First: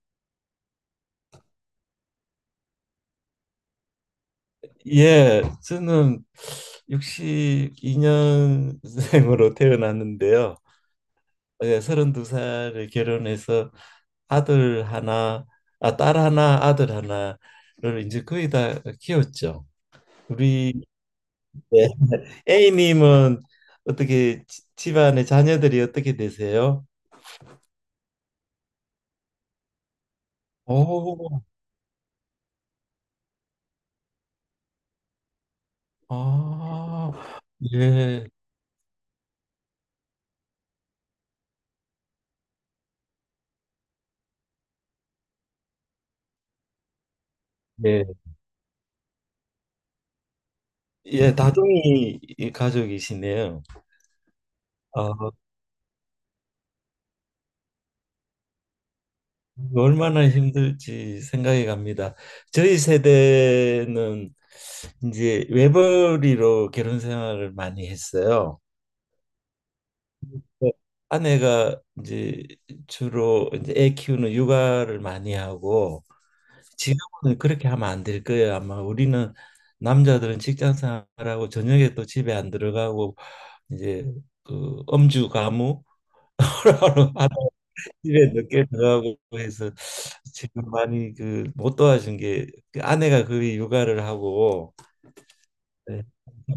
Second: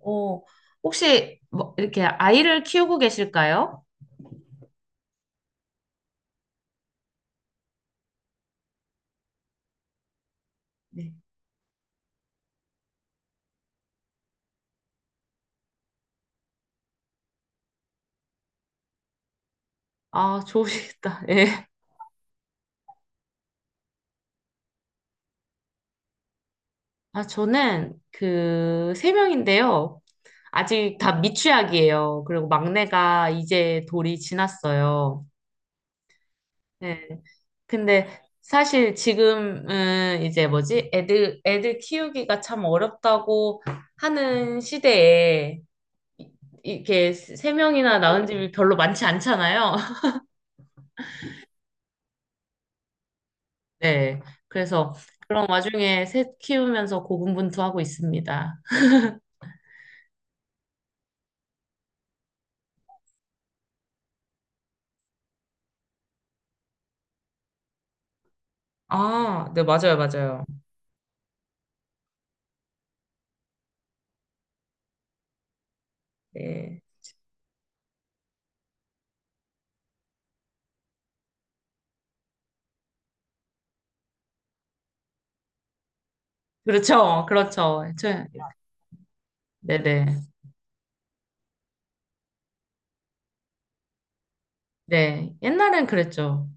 어, 혹시 뭐 이렇게 아이를 키우고 계실까요? 예, 저는 62년생으로 태어났는데요. 네. 예, 32살에 결혼해서 아들 하나, 아, 딸 하나, 아들 하나를 이제 거의 다 키웠죠. 아, 우리 좋으시겠다. 예. 네. A님은 어떻게 집안의 자녀들이 어떻게 되세요? 아, 저는 그 세 명인데요. 아직 다 오, 미취학이에요. 그리고 막내가 이제 돌이 지났어요. 네. 아, 근데 예, 사실 지금은 이제 뭐지? 애들 키우기가 참 어렵다고 하는 시대에 이- 이렇게 3명이나 예, 낳은 집이 별로 많지 않잖아요. 예, 다둥이 가족이시네요. 네. 그래서 아, 그런 와중에 새 키우면서 고군분투하고 있습니다. 얼마나 힘들지 생각이 갑니다. 저희 세대는 이제 외벌이로 결혼 생활을 많이 했어요. 아, 네, 맞아요, 맞아요. 네. 아내가 이제 주로 이제 애 키우는 육아를 많이 하고. 네. 지금은 그렇게 하면 안 될 거예요. 아마 우리는 남자들은 직장 생활하고 저녁에 또 집에 안 들어가고 이제 그 음주 가무 그렇죠. 하는, 그렇죠. 집에 늦게 들어가고 해서 네네. 지금 많이 그 못 도와준 게그 아내가 거의 육아를 하고. 네. 옛날엔 네. 그랬죠.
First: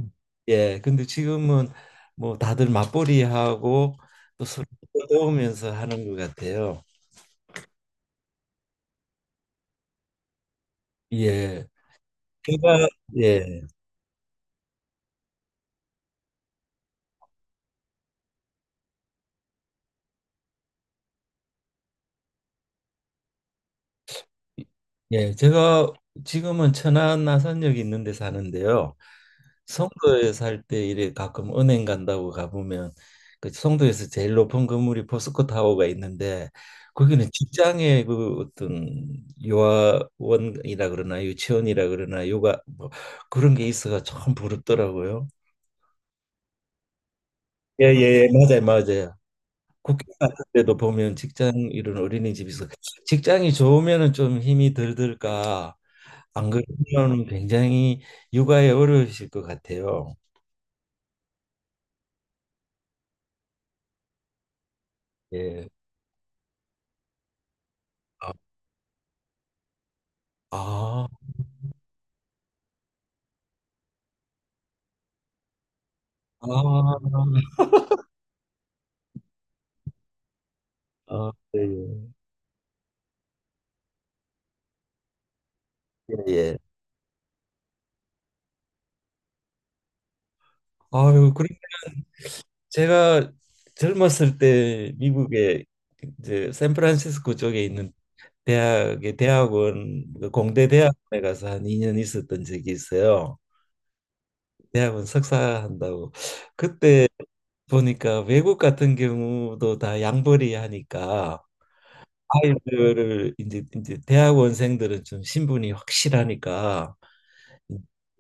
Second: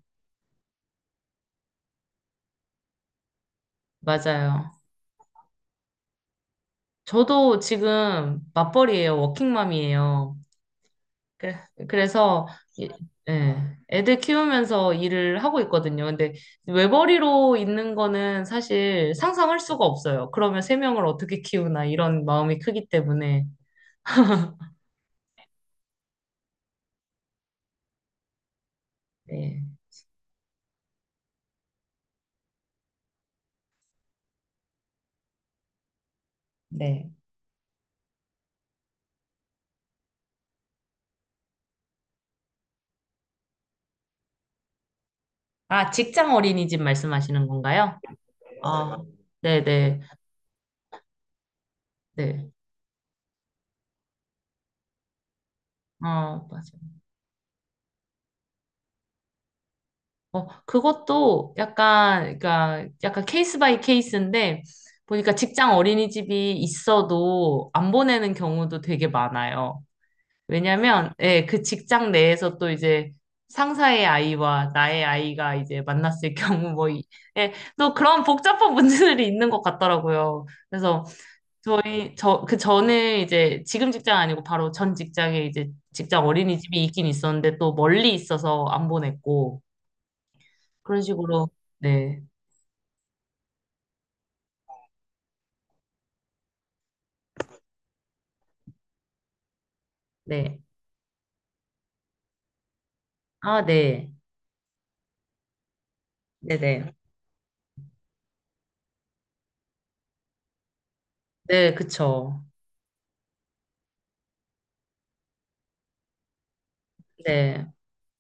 예, 근데 지금은 뭐 다들 맞벌이 하고 또 서로 맞아요. 도우면서 하는 것 같아요. 저도 지금 맞벌이에요. 워킹맘이에요. 그래- 예. 그래서, 이- 제가 예, 예, 애들 키우면서 일을 하고 있거든요. 근데 외벌이로 있는 거는 사실 상상할 수가 없어요. 그러면 3명을 어떻게 키우나 이런 마음이 크기 때문에. 예, 제가 지금은 천안 나산역 있는 데 사는데요. 네. 송도에 살 때 이래 가끔 은행 간다고 가보면 그 송도에서 제일 높은 건물이 포스코 타워가 있는데, 네. 거기는 직장의 그 어떤 요아원이라 그러나 유치원이라 그러나 요가 뭐 그런 게 있어가 참 부럽더라고요. 아, 직장 어린이집 말씀하시는 예예 건가요? 예, 예, 맞아요 아, 맞아요. 네네, 네. 국회 같은 데도 보면 직장 이런 네. 어린이집에서 직장이 좋으면은 좀 힘이 덜 들까, 어, 안 맞아요. 그러면 굉장히 육아에 어려우실 것 같아요. 어, 그것도 약간, 그러니까 약간 케이스 바이 케이스인데, 보니까 예. 직장 어린이집이 있어도 안 보내는 아, 경우도 되게 많아요. 아. 왜냐면, 예, 그 직장 내에서 또 이제 상사의 아이와 나의 아이가 이제 만났을 경우 뭐, 아, 예, 또 그런 복잡한 문제들이 있는 것 같더라고요. 그래서 아, 예, 예. 저희 그 전에 이제 지금 직장 아니고 바로 전 직장에 이제 예, 직장 예. 어린이집이 있긴 있었는데 또 멀리 있어서 안 보냈고 그런 아유, 식으로 그러면 네. 제가 젊었을 때 미국에 이제 샌프란시스코 쪽에 있는 대학의 대학원, 그 네. 공대 대학원에 가서 한 2년 있었던 적이 있어요. 아, 네. 대학원 석사한다고. 네, 네. 그때 보니까 외국 같은 경우도 다 양벌이 하니까 네, 그쵸. 아이들을 이제 대학원생들은 좀 신분이 확실하니까 네.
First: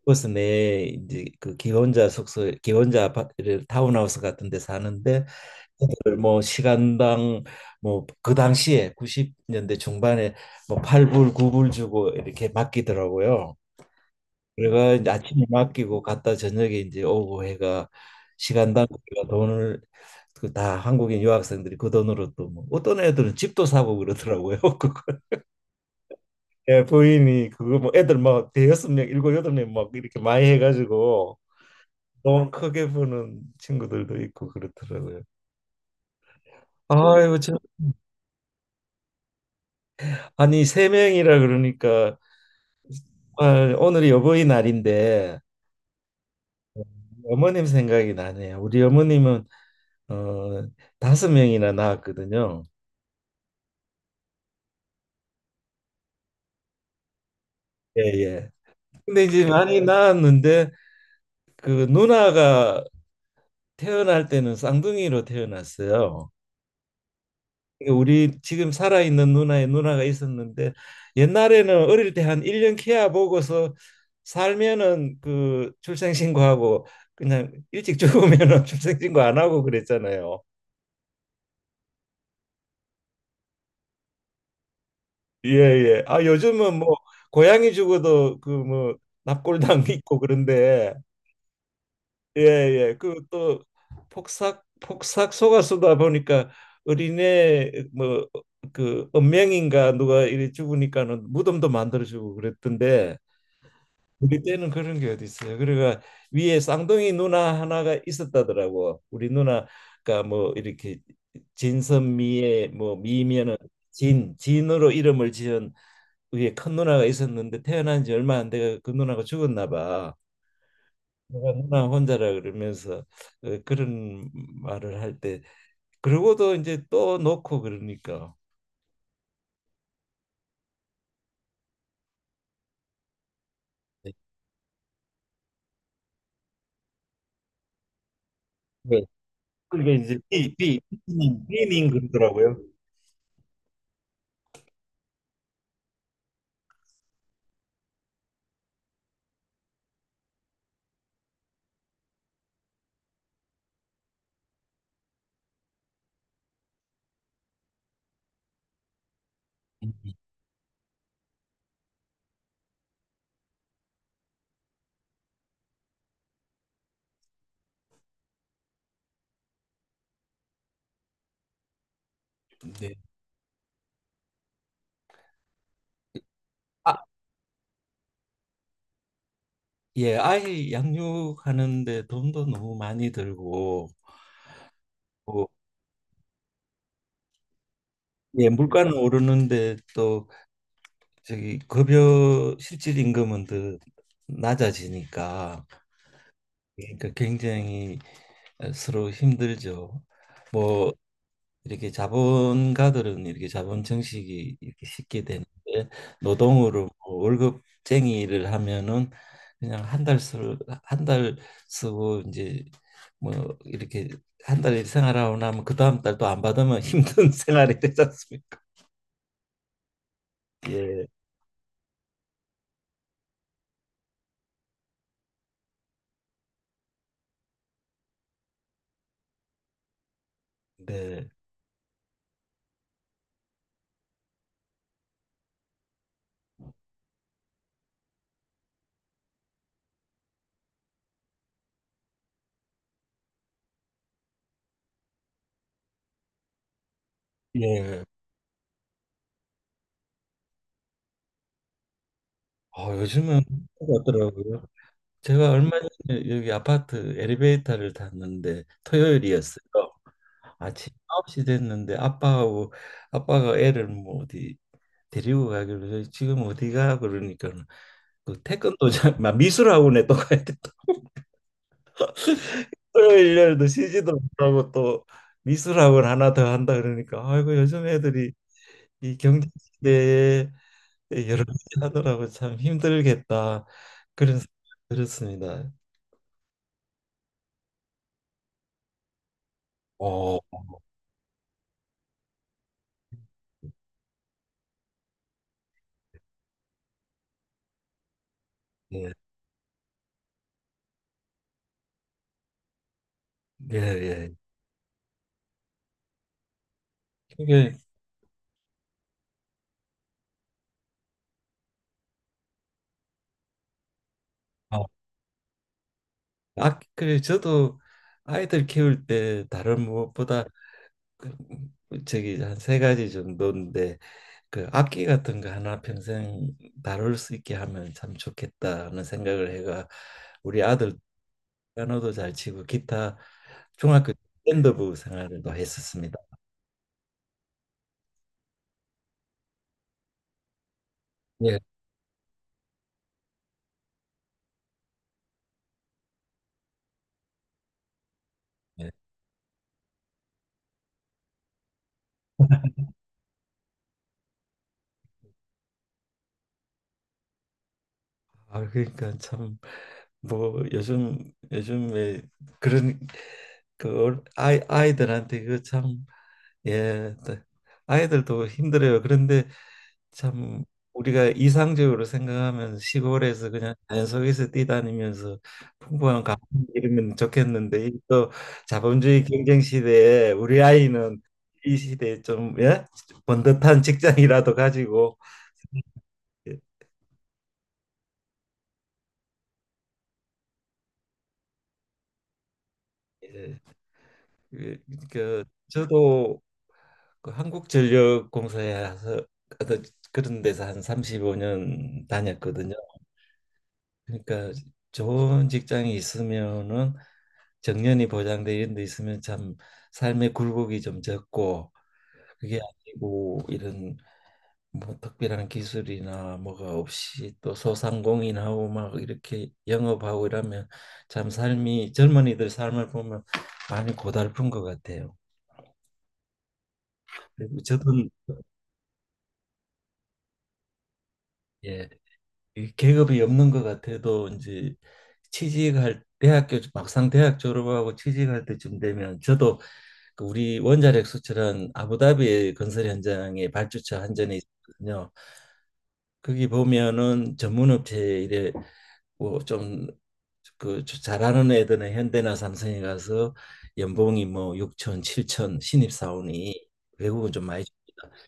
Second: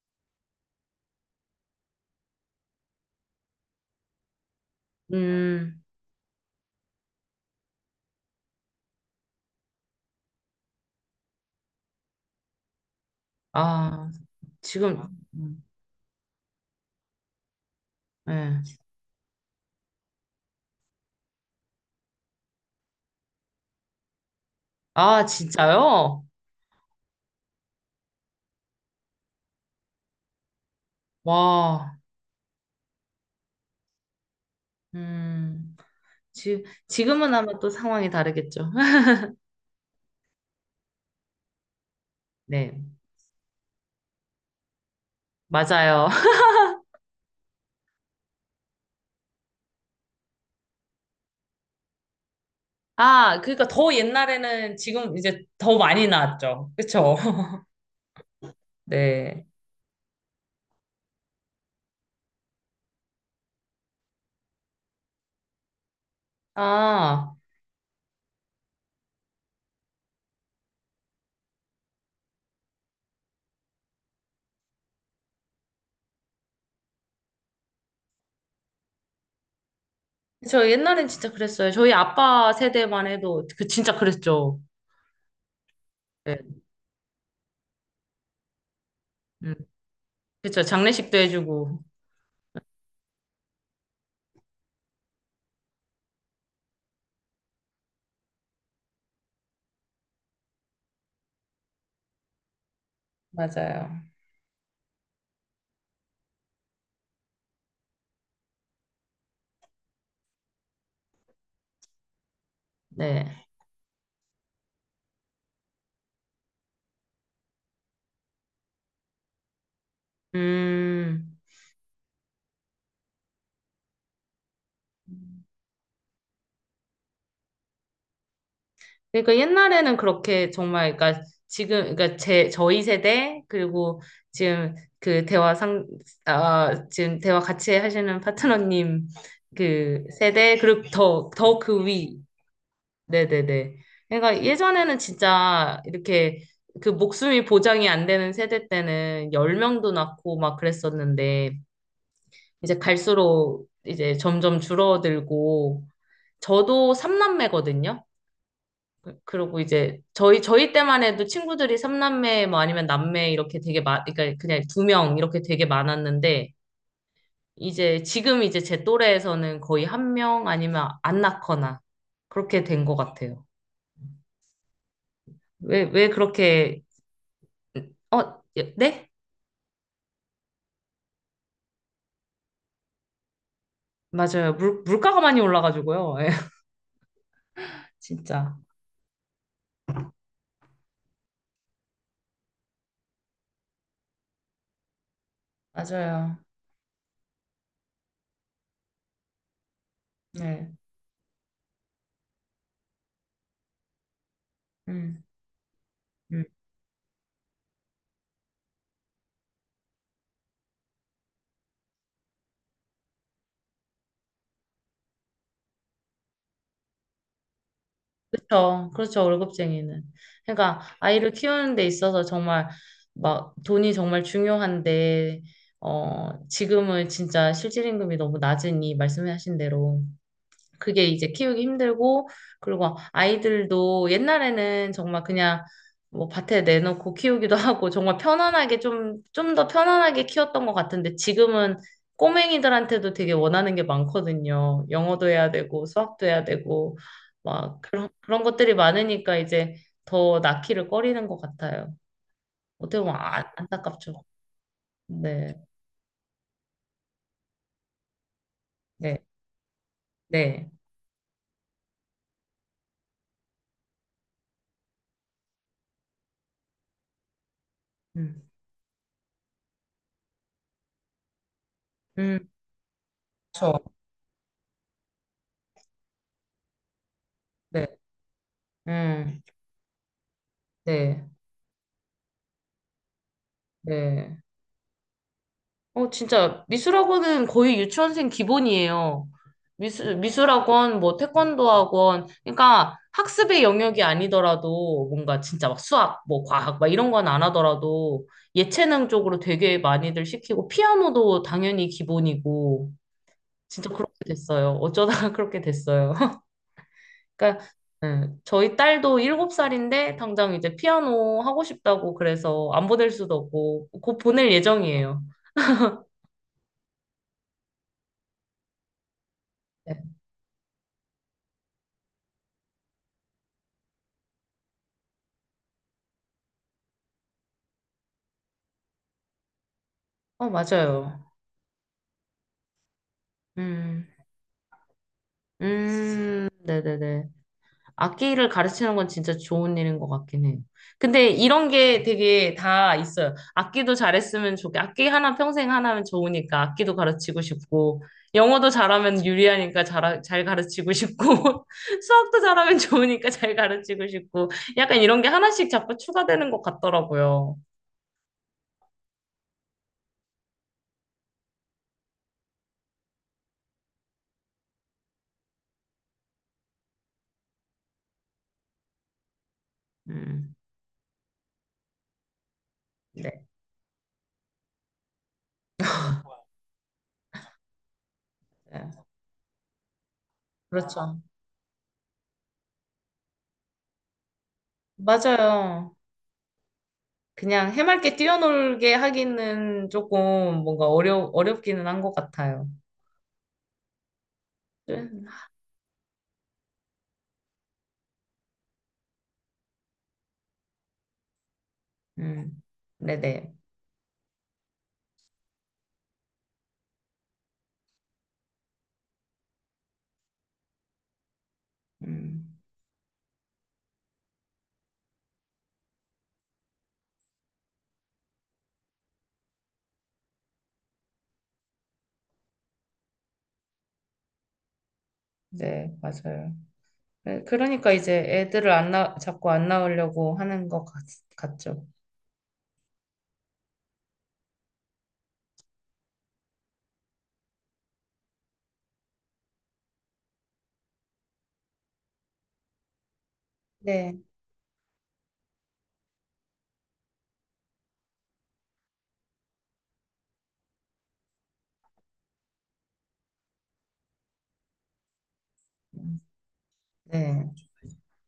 그래서 내 이제 그 기혼자 숙소, 기혼자 아파트를 타운하우스 같은 데 사는데, 음. 그걸 뭐 시간당, 뭐 그 당시에 90년대 중반에 뭐 8불, 9불 주고 이렇게 맡기더라고요. 아, 그래가 지금 이제 아침에 음, 맡기고 갔다 저녁에 이제 오고 해가 네. 시간당 우리가 돈을, 그 다 한국인 유학생들이 그 돈으로 또 뭐 어떤 애들은 집도 사고 그러더라고요. 그거, 아, 진짜요? 예, 부인이 그거 뭐 애들 막 대여섯 명, 일곱 여덟 명 막 이렇게 많이 해가지고 와. 너무 크게 보는 친구들도 있고 그렇더라고요. 음. 지금은 아유, 아마 참. 또 상황이 다르겠죠. 아니 세 명이라 그러니까 네. 정말 오늘이 어버이날인데 맞아요. 어머님 생각이 나네요. 우리 어머님은 어, 다섯 명이나 낳았거든요. 아, 그러니까 더 옛날에는 지금 이제 더 많이 나왔죠. 그쵸? 예, 예. 근데 네. 이제 많이 낳았는데 그 누나가 태어날 때는 쌍둥이로 태어났어요. 아, 우리 지금 살아있는 누나의 누나가 있었는데, 옛날에는 어릴 때 한 1년 케워 보고서 살면은 그 출생신고하고, 그냥 일찍 죽으면은 출생신고 안 하고 그랬잖아요. 저 옛날엔 진짜 그랬어요. 저희 아빠 세대만 해도 그 진짜 그랬죠. 예, 예. 아, 네. 요즘은 뭐 고양이 죽어도 그 뭐 음, 납골당 있고 그쵸. 그런데, 장례식도 해주고. 예, 예. 그 또 폭삭 폭삭 속았수다 보니까 어린애 뭐 그 은명인가 누가 이래 죽으니까는 무덤도 만들어 주고 그랬던데, 맞아요. 우리 때는 그런 게 어디 있어요. 그러니까 위에 쌍둥이 누나 하나가 있었다더라고. 우리 누나가 뭐 이렇게 진선미의 뭐 네. 미면은 진, 진으로 이름을 지은 위에 큰 누나가 있었는데 태어난 지 얼마 안 돼가 그 누나가 죽었나 봐. 음. 내가 누나 혼자라 그러면서 어, 그런 말을 할 때 그러고도 이제 또 놓고 그러니까. 그러니까 옛날에는 그렇게 정말, 그러니까 지금, 그러니까 저희 세대, 그리고 지금 그 대화 상, 아, 지금 대화 같이 하시는 네. 파트너님 그게 그 이제 B 세대, B 그리고 더, B님 더 그 B님 위. 그러더라고요. 네네네. 그러니까 예전에는 진짜 이렇게 그 목숨이 보장이 안 되는 세대 때는 10명도 낳고 막 그랬었는데 이제 갈수록 이제 점점 줄어들고 저도 삼남매거든요 그리고 이제 저희 때만 해도 친구들이 삼남매뭐 아니면 남매 이렇게 되게 많 그러니까 그냥 2명 이렇게 되게 많았는데 이제 지금 이제 제 또래에서는 거의 1명 아니면 안 낳거나 그렇게 된 네. 것 같아요. 왜 그렇게 어, 예, 네? 예, 아이 양육하는데 돈도 너무 많이 들고, 맞아요. 물가가 많이 뭐, 올라가지고요. 예, 예, 진짜. 물가는 오르는데 또 저기 급여 실질 임금은 더 낮아지니까 맞아요. 그러니까 굉장히 서로 힘들죠. 네. 뭐 이렇게 자본가들은 이렇게 자본 증식이 이렇게 쉽게 음, 되는데 음. 노동으로 뭐 월급쟁이 일을 하면은 그냥 한 달 쓰 한달 쓰고 이제 뭐 이렇게 한 달 생활하고 나면 그 다음 달 또 안 받으면 힘든 생활이 되지 않습니까? 그렇죠. 그렇죠. 월급쟁이는. 그러니까 예, 아이를 키우는 데 있어서 정말 막 돈이 정말 중요한데, 어, 지금은 진짜 실질 임금이 너무 낮으니 말씀하신 대로 그게 이제 네, 키우기 힘들고, 그리고 아이들도 옛날에는 정말 그냥 뭐 밭에 내놓고 키우기도 하고, 정말 편안하게 좀 더 편안하게 키웠던 것 같은데, 지금은 꼬맹이들한테도 되게 원하는 게 많거든요. 영어도 해야 되고, 수학도 해야 되고, 막 예. 그런 것들이 많으니까 이제 더 낳기를 꺼리는 것 같아요. 어, 어떻게 보면 요즘은 안타깝죠. 그렇더라고요. 제가 네, 얼마 전에 여기 아파트 엘리베이터를 탔는데 네, 토요일이었어요. 네. 아침 9시 됐는데 아빠하고 아빠가 애를 뭐 어디 데리고 가길래 저희 지금 어디가 그러니까 그 음, 태권도장 막 미술학원에 또 가야 돼. 또 음, 토요일 날도 그렇죠. 쉬지도 못하고 또 미술학원 하나 더 한다 그러니까 아이고 네, 요즘 애들이 이 음, 경제 시대에 네, 여러 가지 하더라고 참 힘들겠다 그런 네. 생각이 들었습니다. 어, 진짜 미술학원은 거의 유치원생 기본이에요. 오 미술학원, 뭐 태권도 학원. 그러니까 학습의 영역이 아니더라도 뭔가 진짜 막 수학, 뭐 과학, 막 이런 건 안 하더라도 예체능 예, 쪽으로 되게 많이들 시키고 피아노도 당연히 기본이고 예, 진짜 그렇게 예. 됐어요. 어쩌다가 그렇게 됐어요. 그러니까 그게 예, 저희 딸도 7살인데 당장 이제 피아노 하고 싶다고 그래서 안 보낼 수도 없고 곧 보낼 아, 예정이에요. 아, 그래 저도 아이들 키울 때 다른 네. 무엇보다 그, 저기 한 세 가지 정도인데 그 악기 같은 거 하나 평생 다룰 수 있게 하면 참 좋겠다는 생각을 해가 어, 우리 아들 맞아요. 피아노도 잘 치고 기타 음, 중학교 때 밴드부 생활을 또 했었습니다. 네네네. 악기를 가르치는 건 진짜 좋은 일인 것 같긴 해요. 근데 예. 이런 게 되게 다 있어요. 악기도 잘했으면 좋게, 악기 하나 평생 하나면 좋으니까 악기도 가르치고 싶고, 영어도 예. 잘하면 유리하니까 잘 가르치고 싶고, 수학도 잘하면 좋으니까 잘 가르치고 싶고, 약간 이런 게 하나씩 자꾸 추가되는 것 같더라고요. 아 그러니까 참 뭐 요즘에 그런 그 아이들한테 그참 예, 또 아이들도 힘들어요. 그런데 음, 참 우리가 이상적으로 생각하면 네. 시골에서 그냥 자연 속에서 뛰다니면서 풍부한 감을 이루면 좋겠는데 이또 네. 자본주의 경쟁 시대에 우리 아이는 그렇죠. 이 시대에 좀 예? 번듯한 직장이라도 가지고. 맞아요. 예, 그냥 해맑게 뛰어놀게 하기는 조금 뭔가 어렵기는 한 것 같아요. 예. 그, 네. 그 저도 그 한국전력공사에서 어떤 그런 데서 한 35년 음, 다녔거든요. 네네. 그러니까 좋은 직장이 있으면은 정년이 보장돼 이런 데 있으면 참 삶의 굴곡이 좀 적고, 음, 그게 아니고 이런 뭐 특별한 기술이나 뭐가 없이 또 소상공인하고 막 이렇게 영업하고 이러면 참 삶이 젊은이들 삶을 보면 많이 고달픈 것 같아요. 네, 맞아요. 네, 그리고 저 그러니까 도 이제 애들을 안 나, 자꾸 안 낳으려고 하는 것 같죠. 예, 이 계급이 없는 것 같아도 이제 취직할 대학교 막상 대학 졸업하고 취직할 때쯤 되면 저도 그 우리 원자력 수출은 아부다비 건설 현장의 발주처 네. 한전에 있거든요. 거기 보면은 전문업체 이래 뭐좀그 잘하는 애들은 현대나 삼성에 가서 연봉이 뭐 6천, 7천 신입 음, 사원이 외국은 좀 네. 많이 줍니다.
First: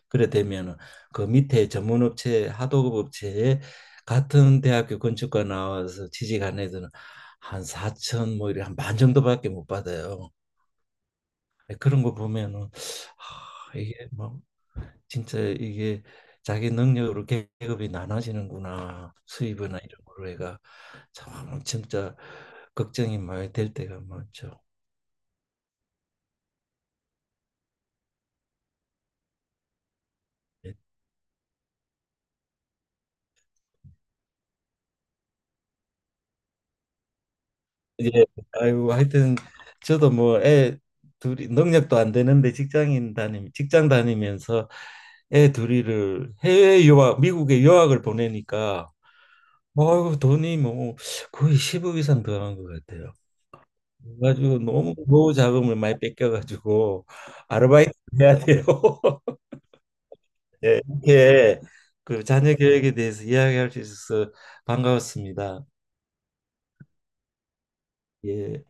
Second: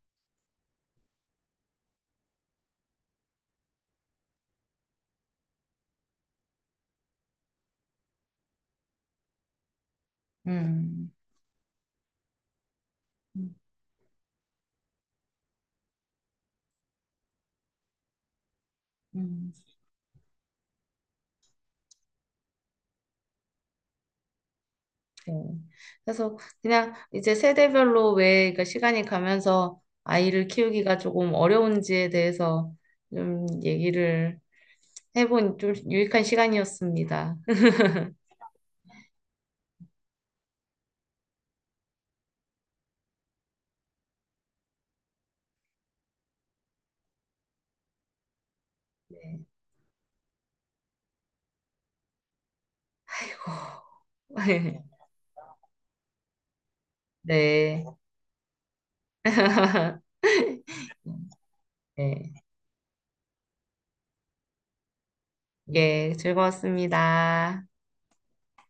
그래 되면은 그 밑에 전문업체 하도급 업체에 같은 대학교 건축과 나와서 취직한 애들은 한 4천 뭐 이래 한 반 정도밖에 못 받아요. 음. 네, 그런 거 보면은 음, 아, 이게 뭐 진짜 이게 자기 능력으로 계급이 나눠지는구나, 음, 수입이나 이런 거로 해가 참 진짜 걱정이 많이 될 때가 많죠. 네. 그래서 그냥 이제 세대별로 왜 그러니까 시간이 가면서 아이를 키우기가 조금 어려운지에 대해서 좀 얘기를 해본 좀 유익한 시간이었습니다. 예, 아이고 하여튼 저도 뭐 애 둘이 능력도 안 되는데 직장 다니면서 애 둘이를 해외 유학 미국에 유학을 보내니까 아이고 돈이 뭐 거의 10억 이상 들어간 것 같아요. 그래가지고 네. 너무 노후 자금을 많이 뺏겨가지고 네. 아르바이트 해야 돼요. 예, 이렇게 그 네. 자녀 교육에 대해서 이야기할 수 있어서 반가웠습니다. 예, 즐거웠습니다. 예.